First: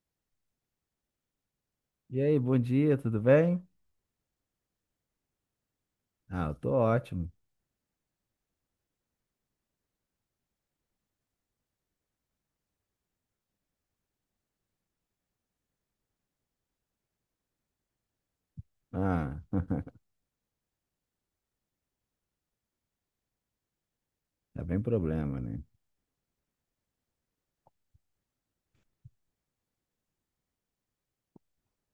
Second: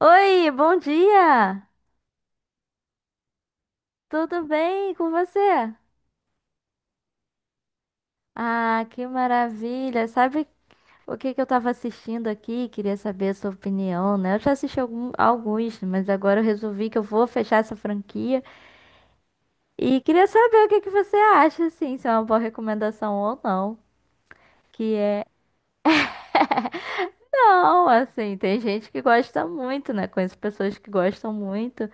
Oi, bom dia! E aí, bom dia, tudo bem? Tudo bem com você? Ah, eu tô ótimo. Ah, que maravilha! Sabe o que que eu tava assistindo aqui? Queria saber a sua opinião, né? Eu já assisti alguns, mas agora eu resolvi que eu vou fechar essa franquia Ah, e queria saber o que que você acha, assim, se é uma boa recomendação ou não. tá bem Que é. problema, né? Não, assim, tem gente que gosta muito, né? Conheço pessoas que gostam muito.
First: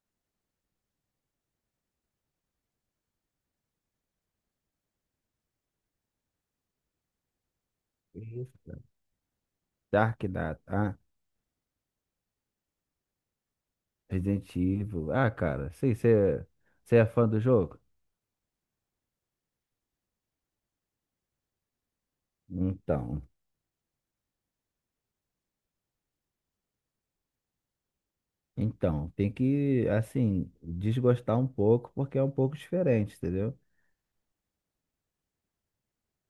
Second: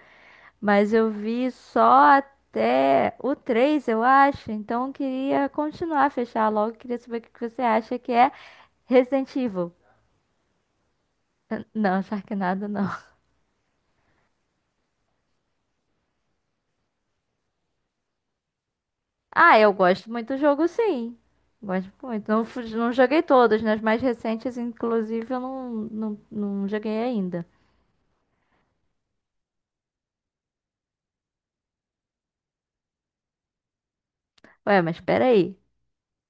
Mas eu vi só até o 3 eu acho. Então eu queria continuar, fechar logo. Queria saber o que que você acha que é Isso. Resident Evil. Dark Data, ah, Não, Sharknado não. Resident Evil. Ah, cara, sei, você é fã do jogo? Ah, eu gosto muito do jogo, sim. Gosto muito. Não, não Então, joguei todos, nas mais recentes, inclusive, eu não, não, não joguei ainda. então, tem que, assim, desgostar um pouco, porque é um pouco diferente, entendeu? Ué, mas peraí.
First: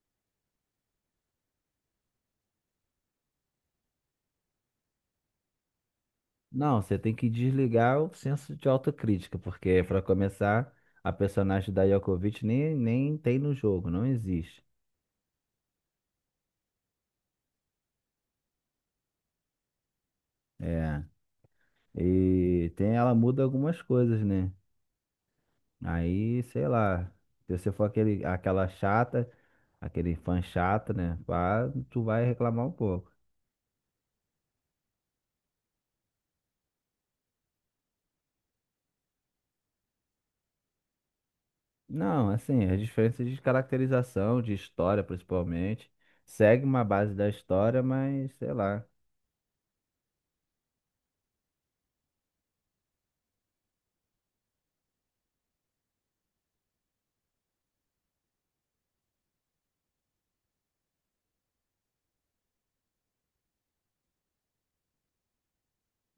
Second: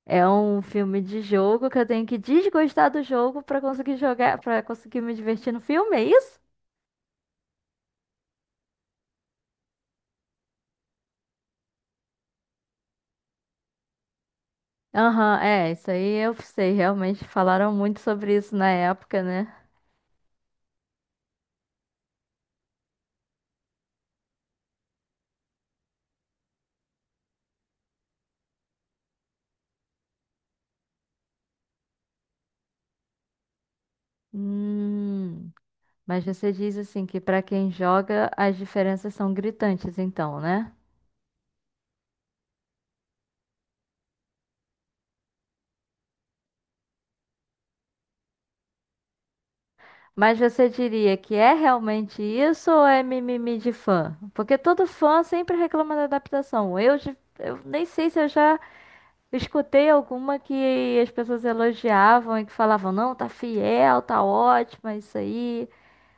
É um filme de jogo que eu tenho que desgostar do jogo pra conseguir jogar, pra conseguir me divertir no filme, é isso? Não, você tem que desligar o senso de autocrítica, porque, pra começar, a personagem da Yokovic nem tem no jogo, não existe. Aham, é, isso aí eu sei, realmente falaram muito sobre isso na época, né? É, e tem, ela muda algumas coisas, né? Aí, sei lá, se você for aquela chata, aquele fã chato, né? Pá, tu vai reclamar um pouco. Hum, mas você diz assim que pra quem joga as diferenças são gritantes, então, né? Não, assim, as diferenças de caracterização, de história principalmente, segue uma base da história, mas sei lá. Mas você diria que é realmente isso ou é mimimi de fã? Porque todo fã sempre reclama da adaptação. Eu nem sei se eu já escutei alguma que as pessoas elogiavam e que falavam, não, tá fiel, tá ótima, isso aí,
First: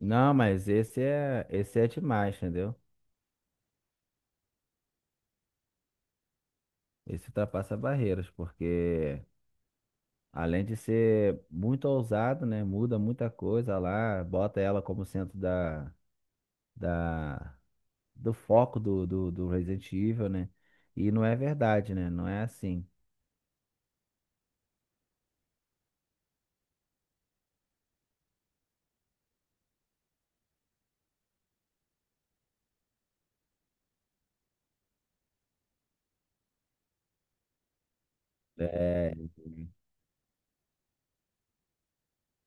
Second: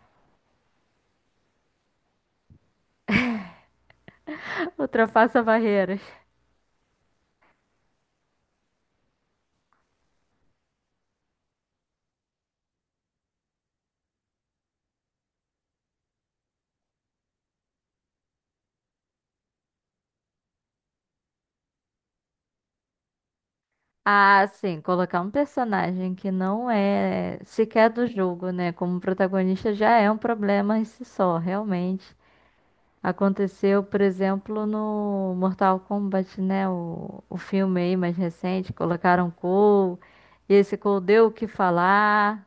Não, mas esse é demais, entendeu? ultrapassa barreiras. Esse ultrapassa barreiras, porque além de ser muito ousado, né? Muda muita coisa lá, bota ela como centro da do foco do Resident Evil, né? E não é verdade, né? Não é assim. Ah, sim, colocar um personagem que não é sequer do jogo, né? Como protagonista já é um problema em si só, realmente. Aconteceu, por exemplo, no Mortal Kombat, né? O filme aí mais recente, É, colocaram Cole, e esse Cole deu o que falar.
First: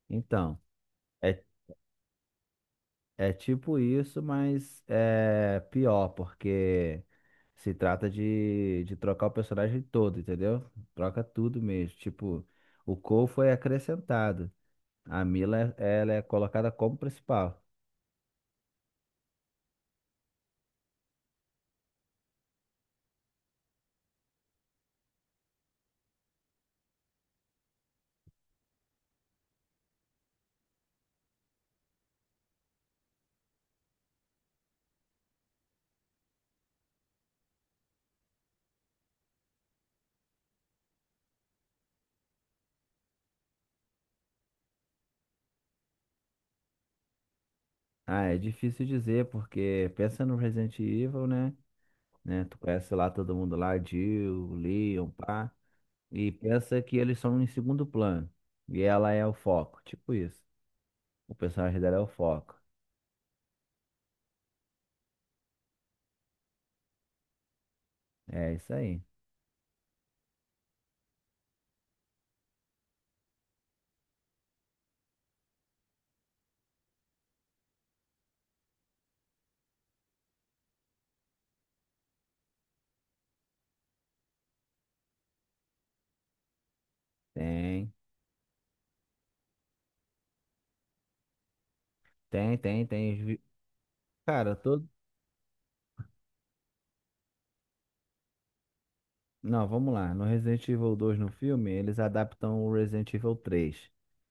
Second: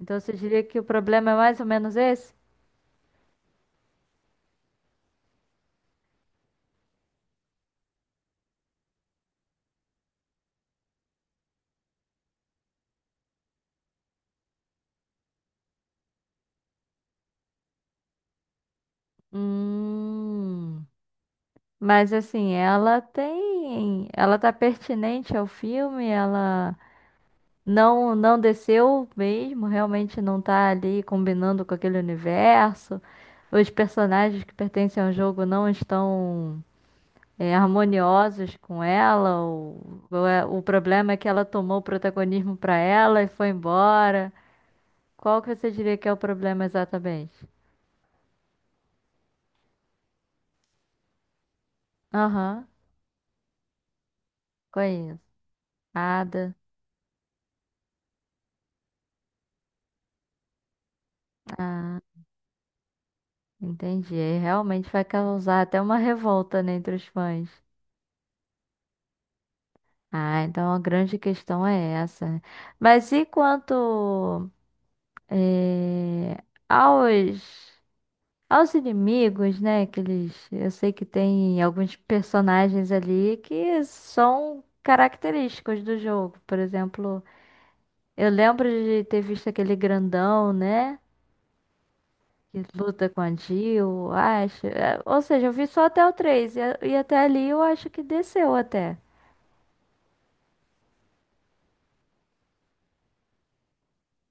Então você então, diria que o problema é é, mais ou menos esse? é tipo isso, mas é pior, porque se trata de trocar o personagem todo, entendeu? Troca tudo mesmo. Tipo, o Cole foi acrescentado. A Mila, ela é colocada como principal. Hum. Mas assim, ela tem. Ela tá pertinente ao filme, ela. Não, não desceu mesmo, realmente não tá ali combinando com aquele universo. Os personagens que pertencem ao jogo não estão é, harmoniosos com ela. O problema é que ela tomou o protagonismo pra ela e foi embora. Qual que você diria que é o problema exatamente? Ah, é difícil dizer, porque pensa no Resident Evil, né? né? Tu Aham, conhece lá todo mundo lá, Jill, Leon, conheço. pá. E Ada. pensa que eles são em segundo plano. E ela é o foco, tipo isso. O personagem dela Ah, é o foco. entendi. Aí realmente vai causar até uma revolta, né, entre os fãs. É isso aí. Ah, então a grande questão é essa, né? Mas e quanto eh, aos, aos inimigos, né? Que eles, eu sei que tem alguns personagens ali que são característicos do jogo. Por exemplo, Tem, eu lembro de ter visto aquele grandão, né? tem, Que tem, luta com tem. a vi- Jill, Cara, acho. todo. É, ou seja, eu vi só até o 3 e até ali eu acho que desceu até. Não, vamos lá. No Resident Evil dois no filme, eles adaptam o Resident Evil três,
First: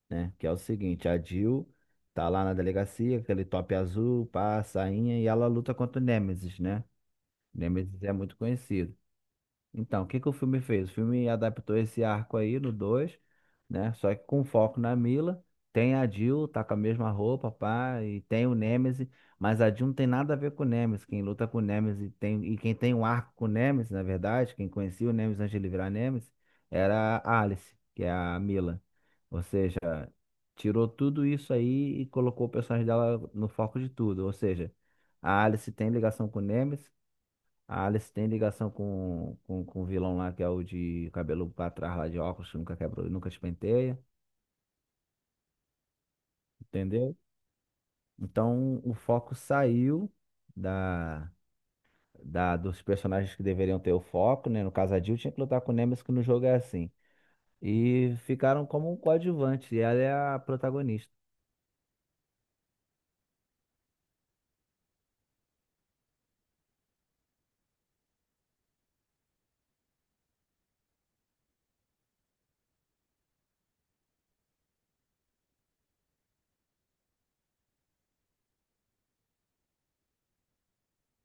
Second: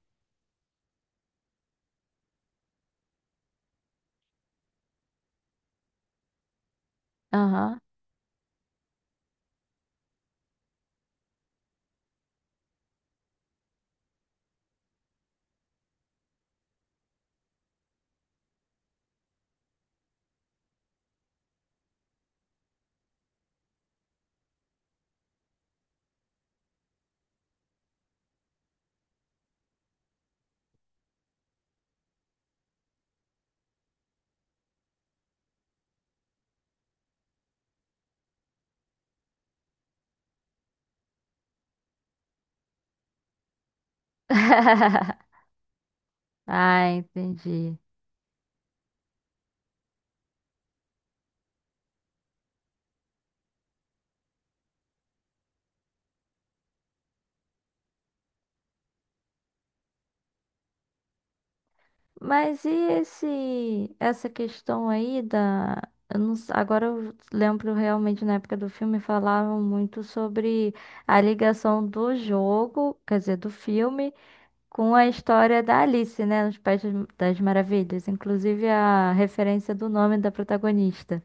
né? Que é o seguinte, a Jill tá lá na delegacia, aquele top azul, pá, a sainha, e ela luta contra o Nemesis, né? Aham. Nemesis é muito conhecido. Então, o que que o filme fez? O filme adaptou esse arco aí no dois, né? Só que com foco na Mila. Tem a Jill, tá com a mesma roupa, pá, e tem o Nemesis, mas a Jill não tem nada a ver com o Nemesis. Quem luta com o Nemesis tem, e quem tem um arco com o Nemesis, na verdade, quem conhecia o Nemesis antes de ele virar Nemesis, era a Alice, que é a Mila. Ou seja, tirou tudo isso aí e colocou o personagem dela no foco de tudo. Ou seja, a Alice tem ligação com o Nemesis, a Alice tem ligação com o vilão lá, que é o de cabelo pra trás lá de óculos, que nunca quebrou, nunca espenteia, Ah, entendeu? entendi. Então o foco saiu da, da dos personagens que deveriam ter o foco, né? No caso, a Jill tinha que lutar com o Nemesis, que no jogo é assim. E ficaram como um coadjuvante, e ela é a protagonista. Mas e essa questão aí da. Eu não s- agora eu lembro realmente na época do filme falavam muito sobre a ligação do jogo, quer dizer, do filme, com a história da Alice, né? Nos Países das Maravilhas. Inclusive a referência do nome da protagonista.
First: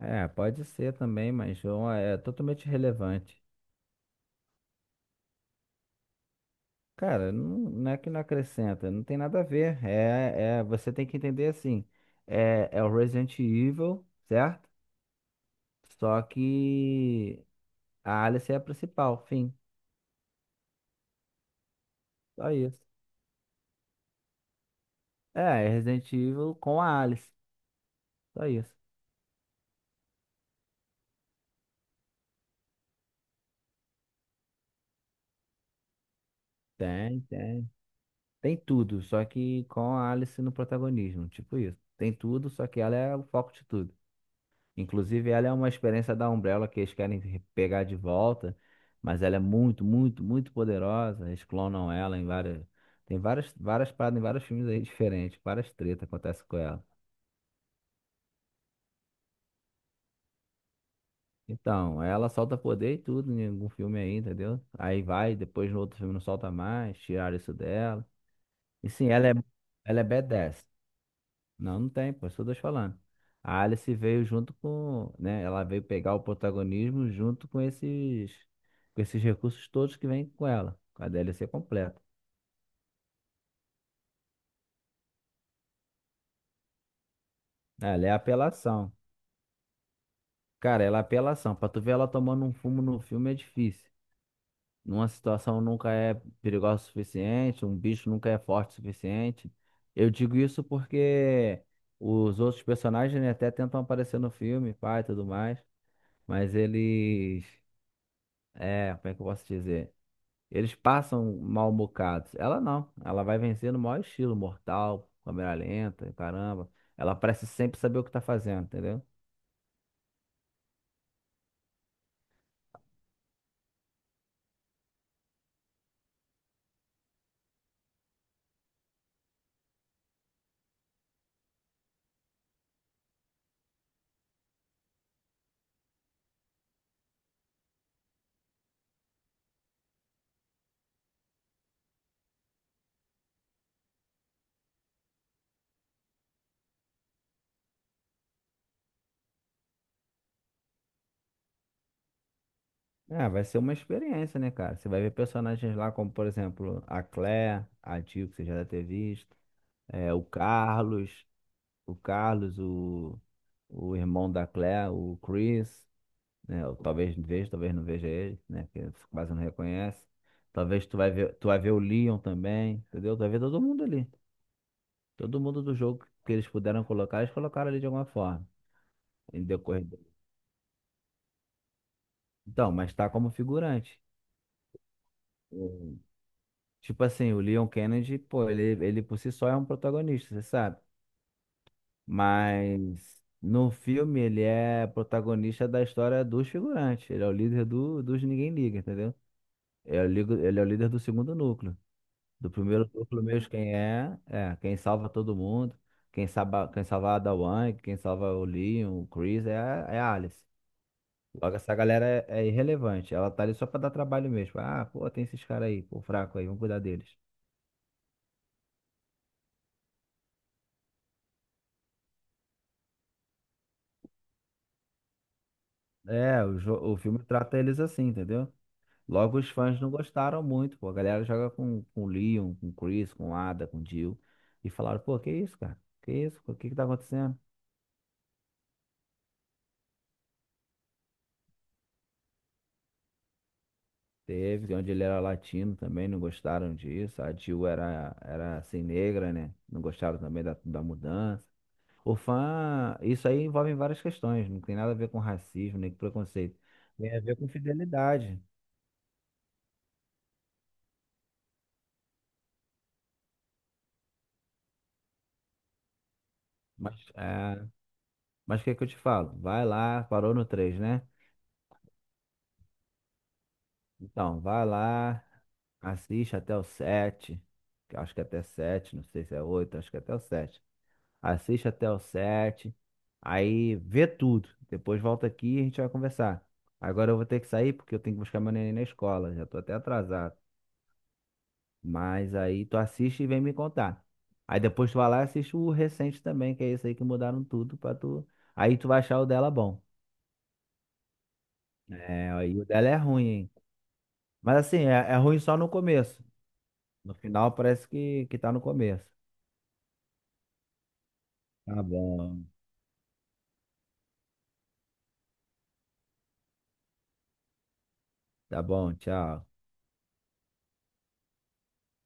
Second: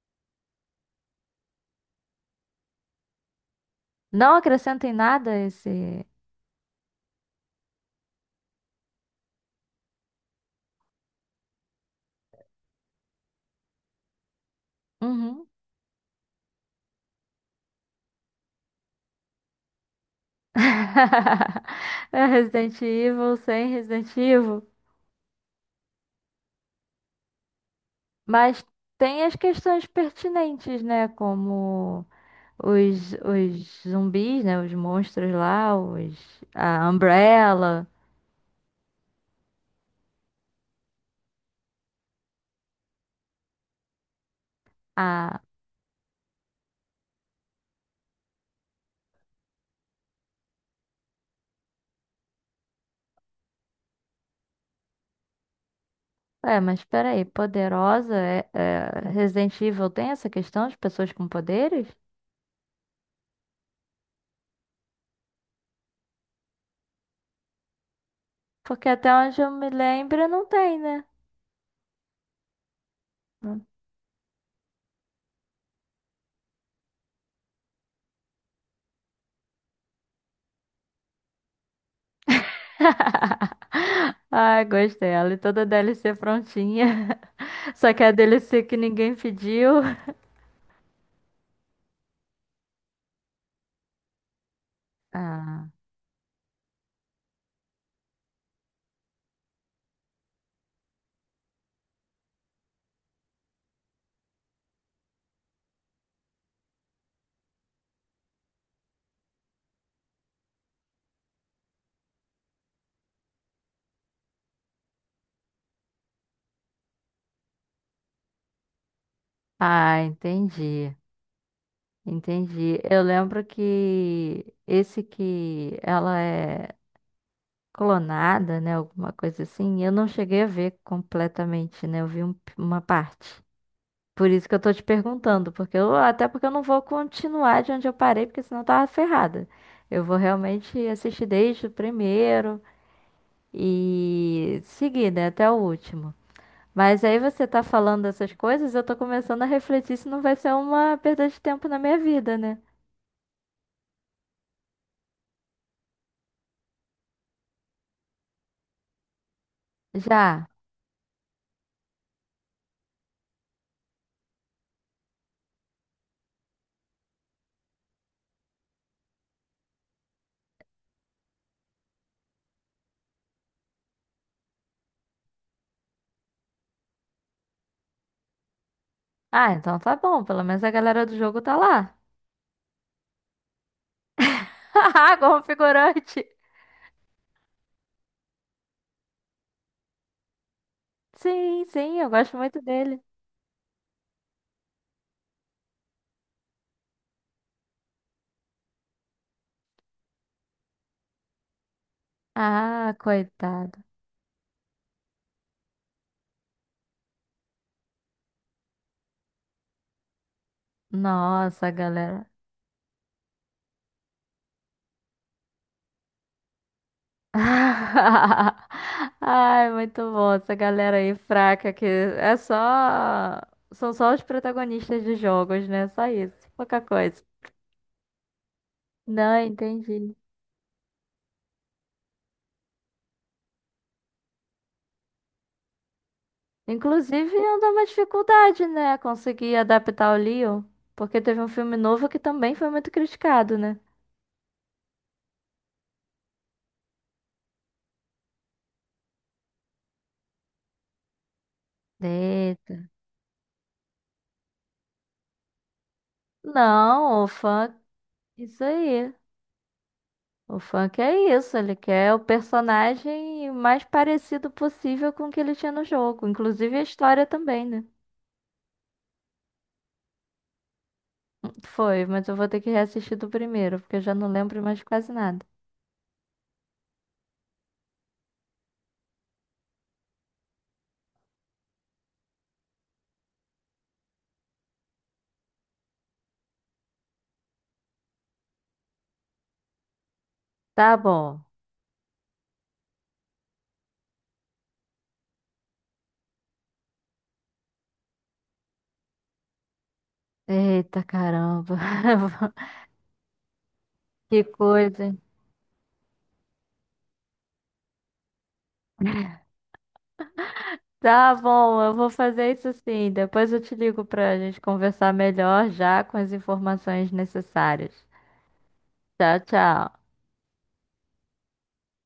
É, pode ser também, mas João é totalmente relevante. Não acrescenta em nada esse. Cara, não, não é que não acrescenta, não tem nada a ver. Você tem que entender assim. É o Resident Evil, certo? Uhum. Só que a Alice é a principal, fim. É Só Resident isso. Evil sem Resident Evil. É, é Resident Evil com a Alice. Só Mas isso. tem as questões pertinentes, né? Como os zumbis, né? Os monstros lá, os, a Tem, tem. Umbrella, Tem tudo, só que com a Alice no protagonismo, tipo isso. Tem tudo, só que ela é o foco de tudo. Inclusive, a. ela é uma experiência da Umbrella que eles querem pegar de volta, mas ela é muito, muito, muito poderosa. Eles clonam ela em várias. Tem várias, várias paradas em vários filmes aí diferentes, várias tretas acontecem com É, mas ela. peraí, poderosa é, Resident Evil tem essa questão de pessoas com poderes? Então, ela solta poder e tudo em algum filme aí, entendeu? Aí vai, depois no outro filme não solta mais, tiraram isso dela. Porque E sim, até onde eu me ela é lembro não badass. tem, né? Não, não tem, pô, isso que eu tô te falando. A Não. Alice veio junto com, né? Ela veio pegar o protagonismo junto com com esses recursos todos que vêm com ela, com a DLC completa. Ai, gostei. Ela e toda a DLC prontinha. Só que Ela é a é DLC que apelação. ninguém pediu. Cara, ela é apelação. Pra tu ver ela tomando um fumo no filme é difícil. Numa situação Ah, nunca é perigosa o suficiente, um bicho nunca é forte o suficiente. Eu digo isso porque os outros personagens, né, até tentam aparecer no filme, pai e tudo mais, mas eles. É, como é que eu posso dizer? Eles passam mal bocados. Ela não. Ela vai vencer no maior estilo, mortal, câmera lenta, caramba. Ela parece sempre saber o que tá fazendo, entendeu? ah, entendi. Entendi. Eu lembro que esse que ela é clonada, né? Alguma coisa assim, eu não cheguei a ver completamente, né? Eu vi uma parte. Por isso que eu tô te perguntando, porque eu, até porque eu não vou continuar de onde eu parei, porque senão eu tava ferrada. Eu vou realmente assistir desde o primeiro e seguir, né, até o último. Mas aí você tá falando essas coisas, eu tô começando a refletir se não vai ser uma perda de tempo na minha vida, né? É, vai ser uma experiência, né, cara? Você vai ver personagens lá como, por exemplo, a Claire, a Jill, que você já deve ter visto, é, o Já. Carlos, o Carlos, o irmão da Claire, o Chris, né? Eu talvez veja, talvez não veja ele, né? Porque quase não reconhece. Talvez tu vai ver o Leon também, entendeu? Tu vai ver todo mundo ali. Todo mundo do jogo que eles puderam colocar, eles colocaram ali de alguma forma, em Ah, então decorrer. tá bom. Pelo menos a galera do jogo tá lá. Então, mas tá como figurante. Haha, como Uhum. figurante. Tipo assim, o Leon Kennedy, pô, ele por si só é um protagonista, você sabe? Sim, sim, eu gosto muito dele. Mas no filme ele é protagonista da história dos figurantes. Ele é o líder dos Ninguém Liga, entendeu? Ele é ele é o líder do segundo núcleo. Do primeiro Ah, núcleo mesmo, quem coitado. é, é quem salva todo mundo. Quem salva a Ada Wong, quem salva o Leon, o Chris, é a Alice. Logo, Nossa, essa galera galera. É irrelevante. Ela tá ali só pra dar trabalho mesmo. Ah, pô, tem esses caras aí, pô, fraco aí, vamos cuidar deles. Ai, muito bom. Essa galera aí fraca que é só. São só os protagonistas de jogos, né? Só isso. É, Pouca o filme coisa. trata eles assim, entendeu? Logo, Não, os fãs não entendi. gostaram muito, pô. A galera joga com o Leon, com o Chris, com o Ada, com o Jill. E falaram, pô, que isso, cara? Que isso? O que que tá Inclusive, acontecendo? anda uma dificuldade, né? Conseguir adaptar o Leon. Porque teve um filme novo que também foi muito criticado, né? Teve, onde ele era latino também, não gostaram disso. A Jill era assim, negra, né? Não gostaram também da mudança. O fã, isso aí envolve várias questões, não tem nada a ver com racismo nem com preconceito. Tem a Não, o ver com funk, fidelidade. isso aí. O funk é isso, ele quer o personagem mais parecido possível com o que ele tinha no jogo, inclusive a Mas, história também, é, né? mas o que é que eu te falo? Vai lá, parou no 3, né? Foi, mas eu vou ter que reassistir do primeiro, porque eu já não Então, lembro vai mais de quase lá, nada. assiste até o 7. Que eu acho que é até 7, não sei se é 8. Acho que é até o 7. Assiste até o 7. Aí vê tudo. Depois volta aqui e a gente vai conversar. Agora eu vou ter que sair porque eu tenho que buscar meu neném na escola, já tô até atrasado. Tá bom. Mas aí tu assiste e vem me contar. Aí depois tu vai lá e assiste o recente também, que é esse aí que mudaram tudo pra tu. Aí tu vai achar o dela bom. Eita caramba. É, aí o dela é ruim, hein? Que Mas assim, coisa, é hein? ruim só no começo. No final parece que tá no começo. Tá bom, Tá eu vou bom. fazer isso sim. Depois eu te ligo pra gente conversar melhor já com as informações necessárias. Tá bom, Tchau, tchau. tchau.